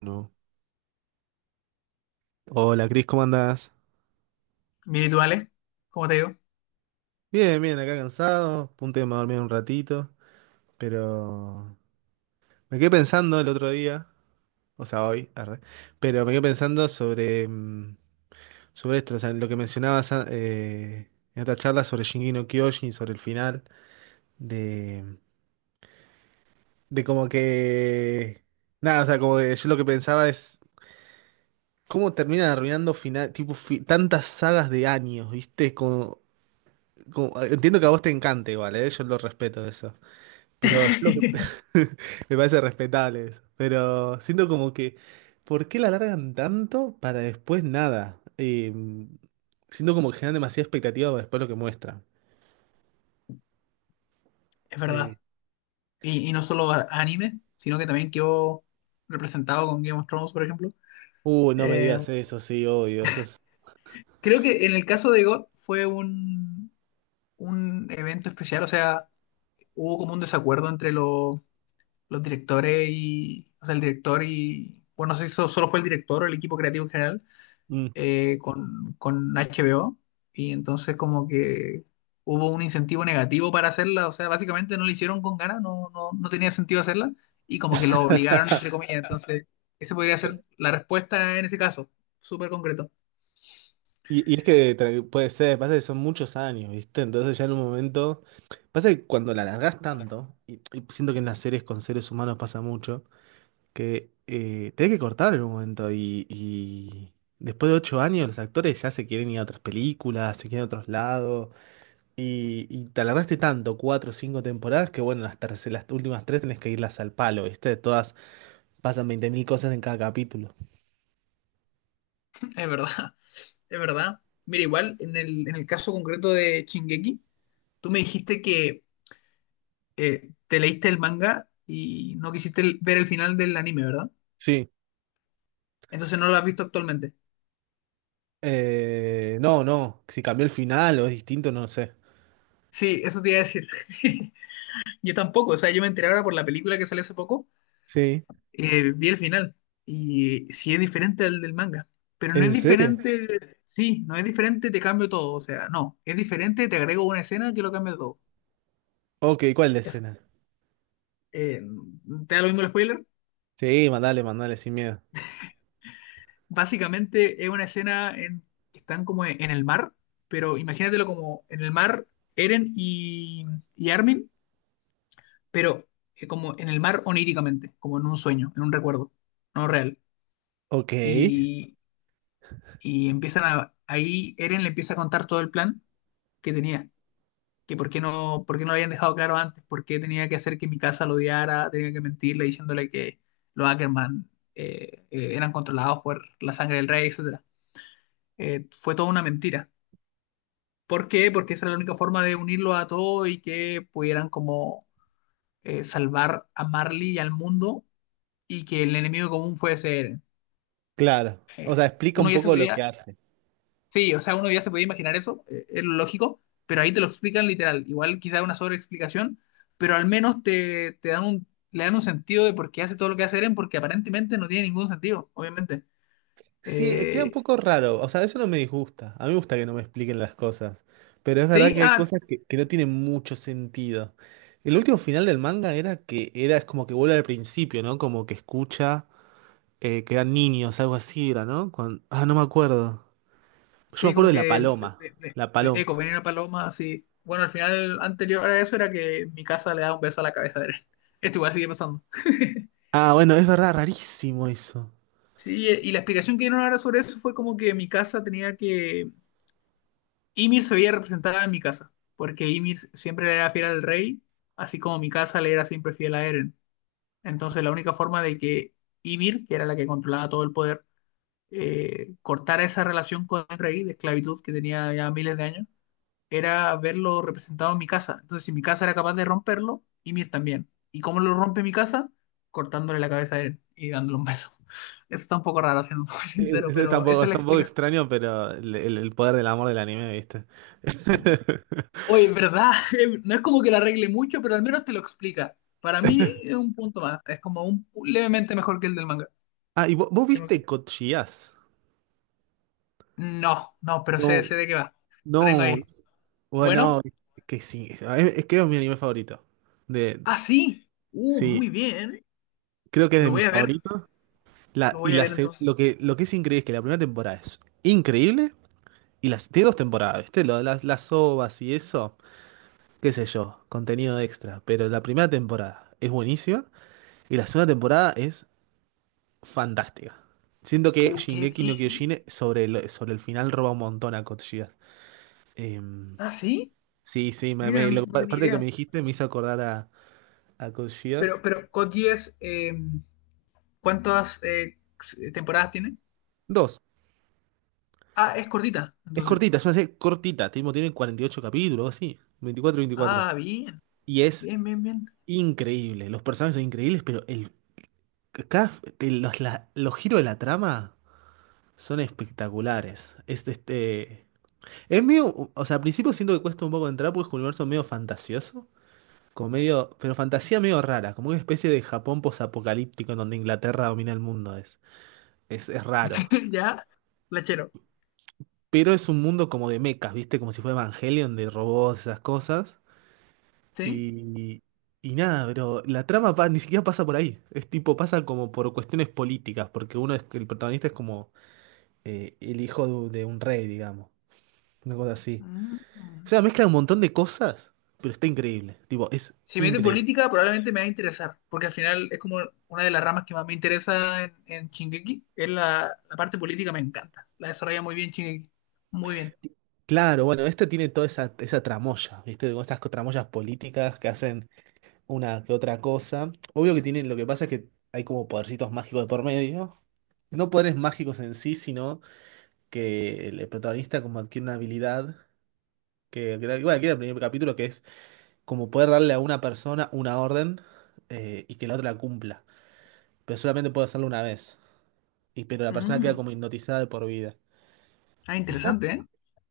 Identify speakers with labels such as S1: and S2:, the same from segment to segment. S1: No. Hola, Cris, ¿cómo andás?
S2: Bien, ¿y tú, Ale? ¿Cómo te digo?
S1: Bien, bien, acá cansado, a punto de dormir un ratito, pero me quedé pensando el otro día, o sea, hoy, arre, pero me quedé pensando sobre esto, o sea, lo que mencionabas en otra charla sobre Shingeki no Kyojin, sobre el final, de, de como que, nada, o sea, como que yo lo que pensaba es, ¿cómo terminan arruinando final, tipo, tantas sagas de años, viste? Como, entiendo que a vos te encanta igual, ¿eh? Yo lo respeto eso. Pero yo lo que... Me parece respetable eso. Pero siento como que, ¿por qué la alargan tanto para después nada? Siento como que generan demasiada expectativa para después lo que muestran.
S2: Es
S1: Eh,
S2: verdad. Y no solo a- anime, sino que también quedó representado con Game of Thrones, por ejemplo.
S1: no me
S2: Eh,
S1: digas eso, sí, obvio, eso es...
S2: Creo que en el caso de God fue un evento especial, o sea, hubo como un desacuerdo entre los directores y, o sea, el director y, bueno, no sé si so- solo fue el director o el equipo creativo en general,
S1: Mm.
S2: con HBO, y entonces como que hubo un incentivo negativo para hacerla, o sea, básicamente no la hicieron con ganas, no, no, no tenía sentido hacerla y como que lo obligaron, entre comillas. Entonces esa podría ser la respuesta en ese caso, súper concreto,
S1: Y es que puede ser, pasa que son muchos años, ¿viste? Entonces ya en un momento... Pasa que cuando la alargás tanto, y siento que en las series con seres humanos pasa mucho, que tenés que cortar en un momento y después de 8 años los actores ya se quieren ir a otras películas, se quieren a otros lados y te alargaste tanto, cuatro o cinco temporadas, que bueno, las últimas tres tenés que irlas al palo, ¿viste? Todas pasan 20.000 cosas en cada capítulo.
S2: es verdad, es verdad. Mira, igual en el caso concreto de Shingeki, tú me dijiste que te leíste el manga y no quisiste ver el final del anime, ¿verdad?
S1: Sí.
S2: Entonces no lo has visto actualmente.
S1: No, no, si cambió el final o es distinto, no sé.
S2: Sí, eso te iba a decir. Yo tampoco, o sea, yo me enteré ahora por la película que salió hace poco.
S1: Sí,
S2: Vi el final y sí es diferente al del manga, pero no es
S1: ¿en serio?
S2: diferente, sí, no es diferente, te cambio todo, o sea, no, es diferente, te agrego una escena que lo cambia todo.
S1: Ok, ¿cuál es la
S2: Eso.
S1: escena?
S2: Eh, ¿Te da lo mismo el spoiler?
S1: Sí, mandale, mandale sin miedo.
S2: Básicamente es una escena en que están como en el mar, pero imagínatelo como en el mar Eren y Armin, pero como en el mar oníricamente, como en un sueño, en un recuerdo, no real.
S1: Ok,
S2: Y Y empiezan a, ahí Eren le empieza a contar todo el plan que tenía, que por qué no lo habían dejado claro antes, por qué tenía que hacer que mi casa lo odiara, tenía que mentirle diciéndole que los Ackerman eran controlados por la sangre del rey, etcétera. Fue toda una mentira. ¿Por qué? Porque esa era la única forma de unirlo a todo y que pudieran como salvar a Marley y al mundo y que el enemigo común fuese Eren.
S1: claro.
S2: Eh,
S1: O sea, explica un
S2: Uno ya se
S1: poco lo que
S2: podía…
S1: hace.
S2: Sí, o sea, uno ya se podía imaginar eso, es lo lógico, pero ahí te lo explican literal. Igual quizá una sobreexplicación, pero al menos te, te dan un, le dan un sentido de por qué hace todo lo que hace Eren, porque aparentemente no tiene ningún sentido, obviamente.
S1: Sí, queda un
S2: Eh,
S1: poco raro. O sea, eso no me disgusta. A mí me gusta que no me expliquen las cosas. Pero es verdad
S2: sí,
S1: que hay
S2: ah,
S1: cosas que no tienen mucho sentido. El último final del manga era que era es como que vuelve al principio, ¿no? Como que escucha que eran niños, algo así era, ¿no? Ah, no me acuerdo. Yo me
S2: sí,
S1: acuerdo
S2: como
S1: de la
S2: que
S1: paloma. La paloma.
S2: eco, venía una paloma, sí. Bueno, al final anterior a eso era que mi casa le da un beso a la cabeza de Eren. Esto igual sigue pasando.
S1: Ah, bueno, es verdad, rarísimo eso.
S2: Sí, y la explicación que dieron ahora sobre eso fue como que mi casa tenía que… Ymir se veía representada en mi casa, porque Ymir siempre le era fiel al rey, así como mi casa le era siempre fiel a Eren. Entonces la única forma de que Ymir, que era la que controlaba todo el poder, cortara esa relación con el rey de esclavitud que tenía ya miles de años, era verlo representado en mi casa. Entonces si mi casa era capaz de romperlo, Ymir también. ¿Y cómo lo rompe mi casa? Cortándole la cabeza a Eren y dándole un beso. Eso está un poco raro, siendo muy
S1: Sí,
S2: sincero,
S1: eso
S2: pero esa es
S1: es
S2: la
S1: tampoco
S2: explicación.
S1: extraño, pero el poder del amor del anime, ¿viste?
S2: Oye, en ¿verdad? No es como que la arregle mucho, pero al menos te lo explica. Para mí es un punto más. Es como un levemente mejor que el del manga.
S1: Ah, ¿y vos, vos
S2: Sí, no sé.
S1: viste Code Geass?
S2: No, no, pero sé,
S1: No.
S2: sé de qué va. Lo tengo
S1: No,
S2: ahí.
S1: es- bueno,
S2: Bueno,
S1: es que sí, es que es mi anime favorito. De,
S2: ah, sí. Muy
S1: sí,
S2: bien.
S1: creo que es de
S2: Lo voy
S1: mis
S2: a ver.
S1: favoritos. La,
S2: Lo
S1: y
S2: voy a
S1: la,
S2: ver
S1: seg-
S2: entonces.
S1: lo que es increíble es que la primera temporada es increíble y las tiene dos temporadas, ¿viste? Las OVAs y eso, qué sé yo, contenido extra. Pero la primera temporada es buenísima y la segunda temporada es fantástica. Siento que
S2: Qué
S1: Shingeki no
S2: bien.
S1: Kyojin sobre el final roba un montón a Code Geass. Em,
S2: Ah, sí.
S1: sí, sí, me,
S2: Mira, no, no tenía
S1: aparte que
S2: idea.
S1: me dijiste me hizo acordar A
S2: Pero, Code Geass, ¿cuántas temporadas tiene?
S1: Dos.
S2: Ah, es cortita,
S1: Es
S2: entonces.
S1: cortita, es una serie cortita. Tipo, tiene 48 capítulos, o así. 24, 24.
S2: Ah, bien.
S1: Y es
S2: Bien, bien, bien.
S1: increíble. Los personajes son increíbles, pero el, cada- el- los, la- los giros de la trama son espectaculares. Es medio. O sea, al principio siento que cuesta un poco entrar porque es un universo medio fantasioso. Como medio, pero fantasía medio rara, como una especie de Japón posapocalíptico en donde Inglaterra domina el mundo. Es raro.
S2: Ya, la chero.
S1: Pero es un mundo como de mechas, ¿viste? Como si fuera Evangelion de robots, esas cosas.
S2: ¿Sí?
S1: Y, y nada, pero la trama ni siquiera pasa por ahí. Es tipo, pasa como por cuestiones políticas, porque el protagonista es como el hijo de un rey, digamos. Una cosa así. O
S2: Mm.
S1: sea, mezcla un montón de cosas, pero está increíble. Tipo, es
S2: Si me mete en
S1: increíble.
S2: política, probablemente me va a interesar, porque al final es como una de las ramas que más me interesa en Shingeki, es la, la parte política, me encanta. La desarrolla muy bien Shingeki. Muy bien.
S1: Claro, bueno, este tiene toda esa tramoya, ¿viste? Como tramoyas políticas que hacen una que otra cosa. Obvio que tienen, lo que pasa es que hay como podercitos mágicos de por medio. No poderes mágicos en sí, sino que el protagonista como adquiere una habilidad igual que era el primer capítulo, que es como poder darle a una persona una orden y que la otra la cumpla. Pero solamente puede hacerlo una vez. Y pero la persona queda
S2: Mm.
S1: como hipnotizada de por vida.
S2: Ah,
S1: Y ya
S2: interesante, ¿eh?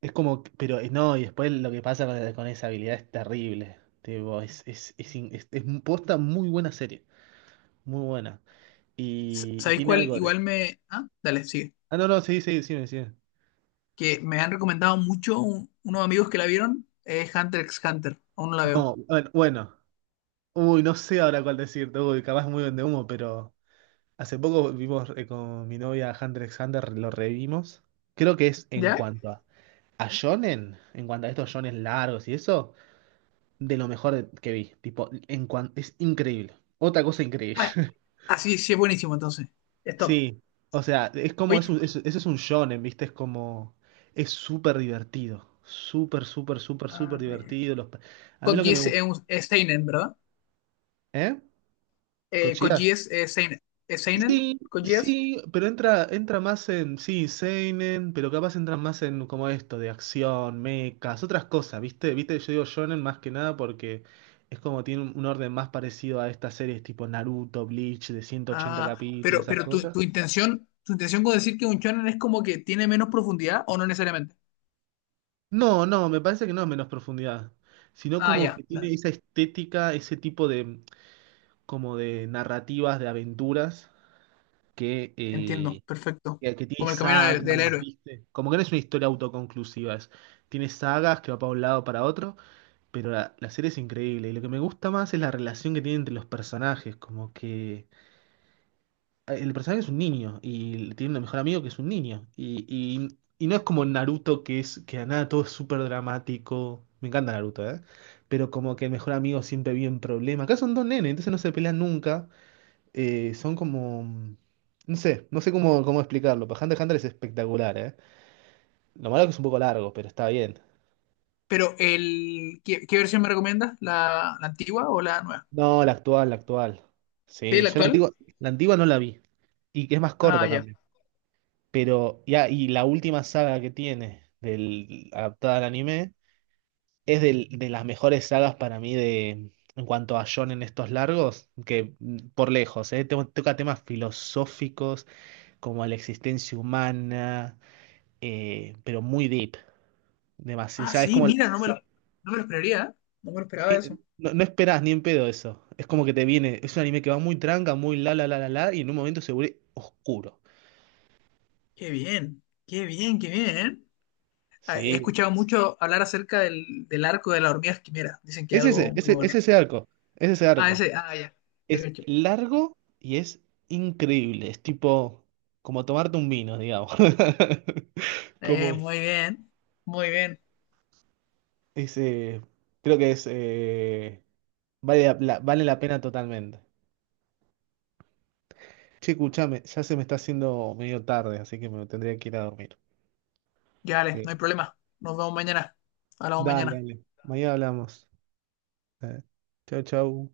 S1: es como, no, y después lo que pasa con esa habilidad es terrible. Tipo, es posta muy buena serie. Muy buena.
S2: S-
S1: Y
S2: ¿Sabéis
S1: tiene
S2: cuál?
S1: algo
S2: Igual
S1: de.
S2: me… Ah, dale, sigue.
S1: Ah, no, no, sí, sí, sí, sí.
S2: Que me han recomendado mucho unos amigos que la vieron, es Hunter x Hunter. Aún no la veo.
S1: No, bueno, bueno. Uy, no sé ahora cuál decirte. Uy, capaz muy de humo, pero hace poco vimos con mi novia Hunter x Hunter, lo revimos. Creo que es en
S2: ¿Ya?
S1: cuanto a shonen, en cuanto a estos shonen largos y eso, de lo mejor que vi. Tipo, es increíble. Otra cosa increíble.
S2: Ah, ah, sí, sí, es buenísimo entonces. Stop.
S1: Sí, o sea, es como,
S2: Oye,
S1: eso es un shonen, ¿viste? Es como, es súper divertido. Súper, súper, súper,
S2: ah,
S1: súper
S2: ya.
S1: divertido. Los, a mí
S2: Code
S1: lo que me
S2: Geass es un es seinen, ¿verdad?
S1: ¿Eh?
S2: Con
S1: ¿Cochías?
S2: GS, Seinen, Seinen,
S1: Sí,
S2: con GS.
S1: sí, pero entra más en, sí, seinen, pero capaz entra más en como esto, de acción, mechas, otras cosas, ¿viste? ¿Viste? Yo digo shonen más que nada porque es como tiene un orden más parecido a estas series tipo Naruto, Bleach, de ciento ochenta
S2: Ah,
S1: capítulos, esas
S2: pero tu,
S1: cosas.
S2: tu intención con decir que un shonen es como que tiene menos profundidad o no necesariamente.
S1: No, no, me parece que no es menos profundidad, sino
S2: Ah,
S1: como
S2: ya,
S1: que
S2: ya,
S1: tiene esa estética, ese tipo de, como de narrativas, de aventuras que...
S2: entiendo, perfecto.
S1: que tiene
S2: Como el camino del, del
S1: sagas,
S2: héroe.
S1: ¿viste? Como que no es una historia autoconclusiva, tiene sagas que va para un lado para otro, pero la serie es increíble. Y lo que me gusta más es la relación que tiene entre los personajes, como que el personaje es un niño y tiene un mejor amigo que es un niño. Y no es como Naruto, que es que a nada todo es súper dramático. Me encanta Naruto, ¿eh? Pero como que el mejor amigo siempre vive en problemas. Acá son dos nenes, entonces no se pelean nunca. Son como... No sé cómo explicarlo. Pero Hunter x Hunter es espectacular, ¿eh? Lo malo es que es un poco largo, pero está bien.
S2: Pero el, ¿qué, qué versión me recomiendas? ¿La, la antigua o la nueva?
S1: No, la actual, la actual.
S2: Sí,
S1: Sí,
S2: la
S1: yo
S2: actual.
S1: la antigua no la vi. Y que es más
S2: Ah,
S1: corta
S2: ya.
S1: también. Pero, ya, y la última saga que tiene, del, adaptada al anime, es de las mejores sagas para mí de, en cuanto a shonen estos largos, que por lejos, toca temas filosóficos como la existencia humana, pero muy deep.
S2: Ah,
S1: Demasiado, es
S2: sí,
S1: como,
S2: mira, no me lo, no me lo esperaría, ¿eh? No me lo esperaba
S1: Sí,
S2: eso.
S1: no, no esperás ni en pedo eso. Es como que te viene, es un anime que va muy tranca, muy la la la la la, y en un momento se vuelve oscuro.
S2: Qué bien, qué bien, qué bien. ¿Eh? Ah, he
S1: Sí.
S2: escuchado mucho hablar acerca del, del arco de la hormiga, mira, dicen que es
S1: Es ese,
S2: algo muy
S1: es
S2: bueno.
S1: ese arco. Es ese
S2: Ah,
S1: arco.
S2: ese, ah, ya, te
S1: Es
S2: cacho.
S1: largo y es increíble. Es tipo como tomarte un vino, digamos. Como
S2: Muy bien, muy bien.
S1: ese. Creo que es. Vale la pena totalmente. Che, escuchame, ya se me está haciendo medio tarde, así que me tendría que ir a dormir.
S2: Ya, vale,
S1: Ok.
S2: no hay problema. Nos vemos mañana. Hablamos
S1: Dale,
S2: mañana.
S1: dale. Mañana hablamos. Eh, Chao, chao.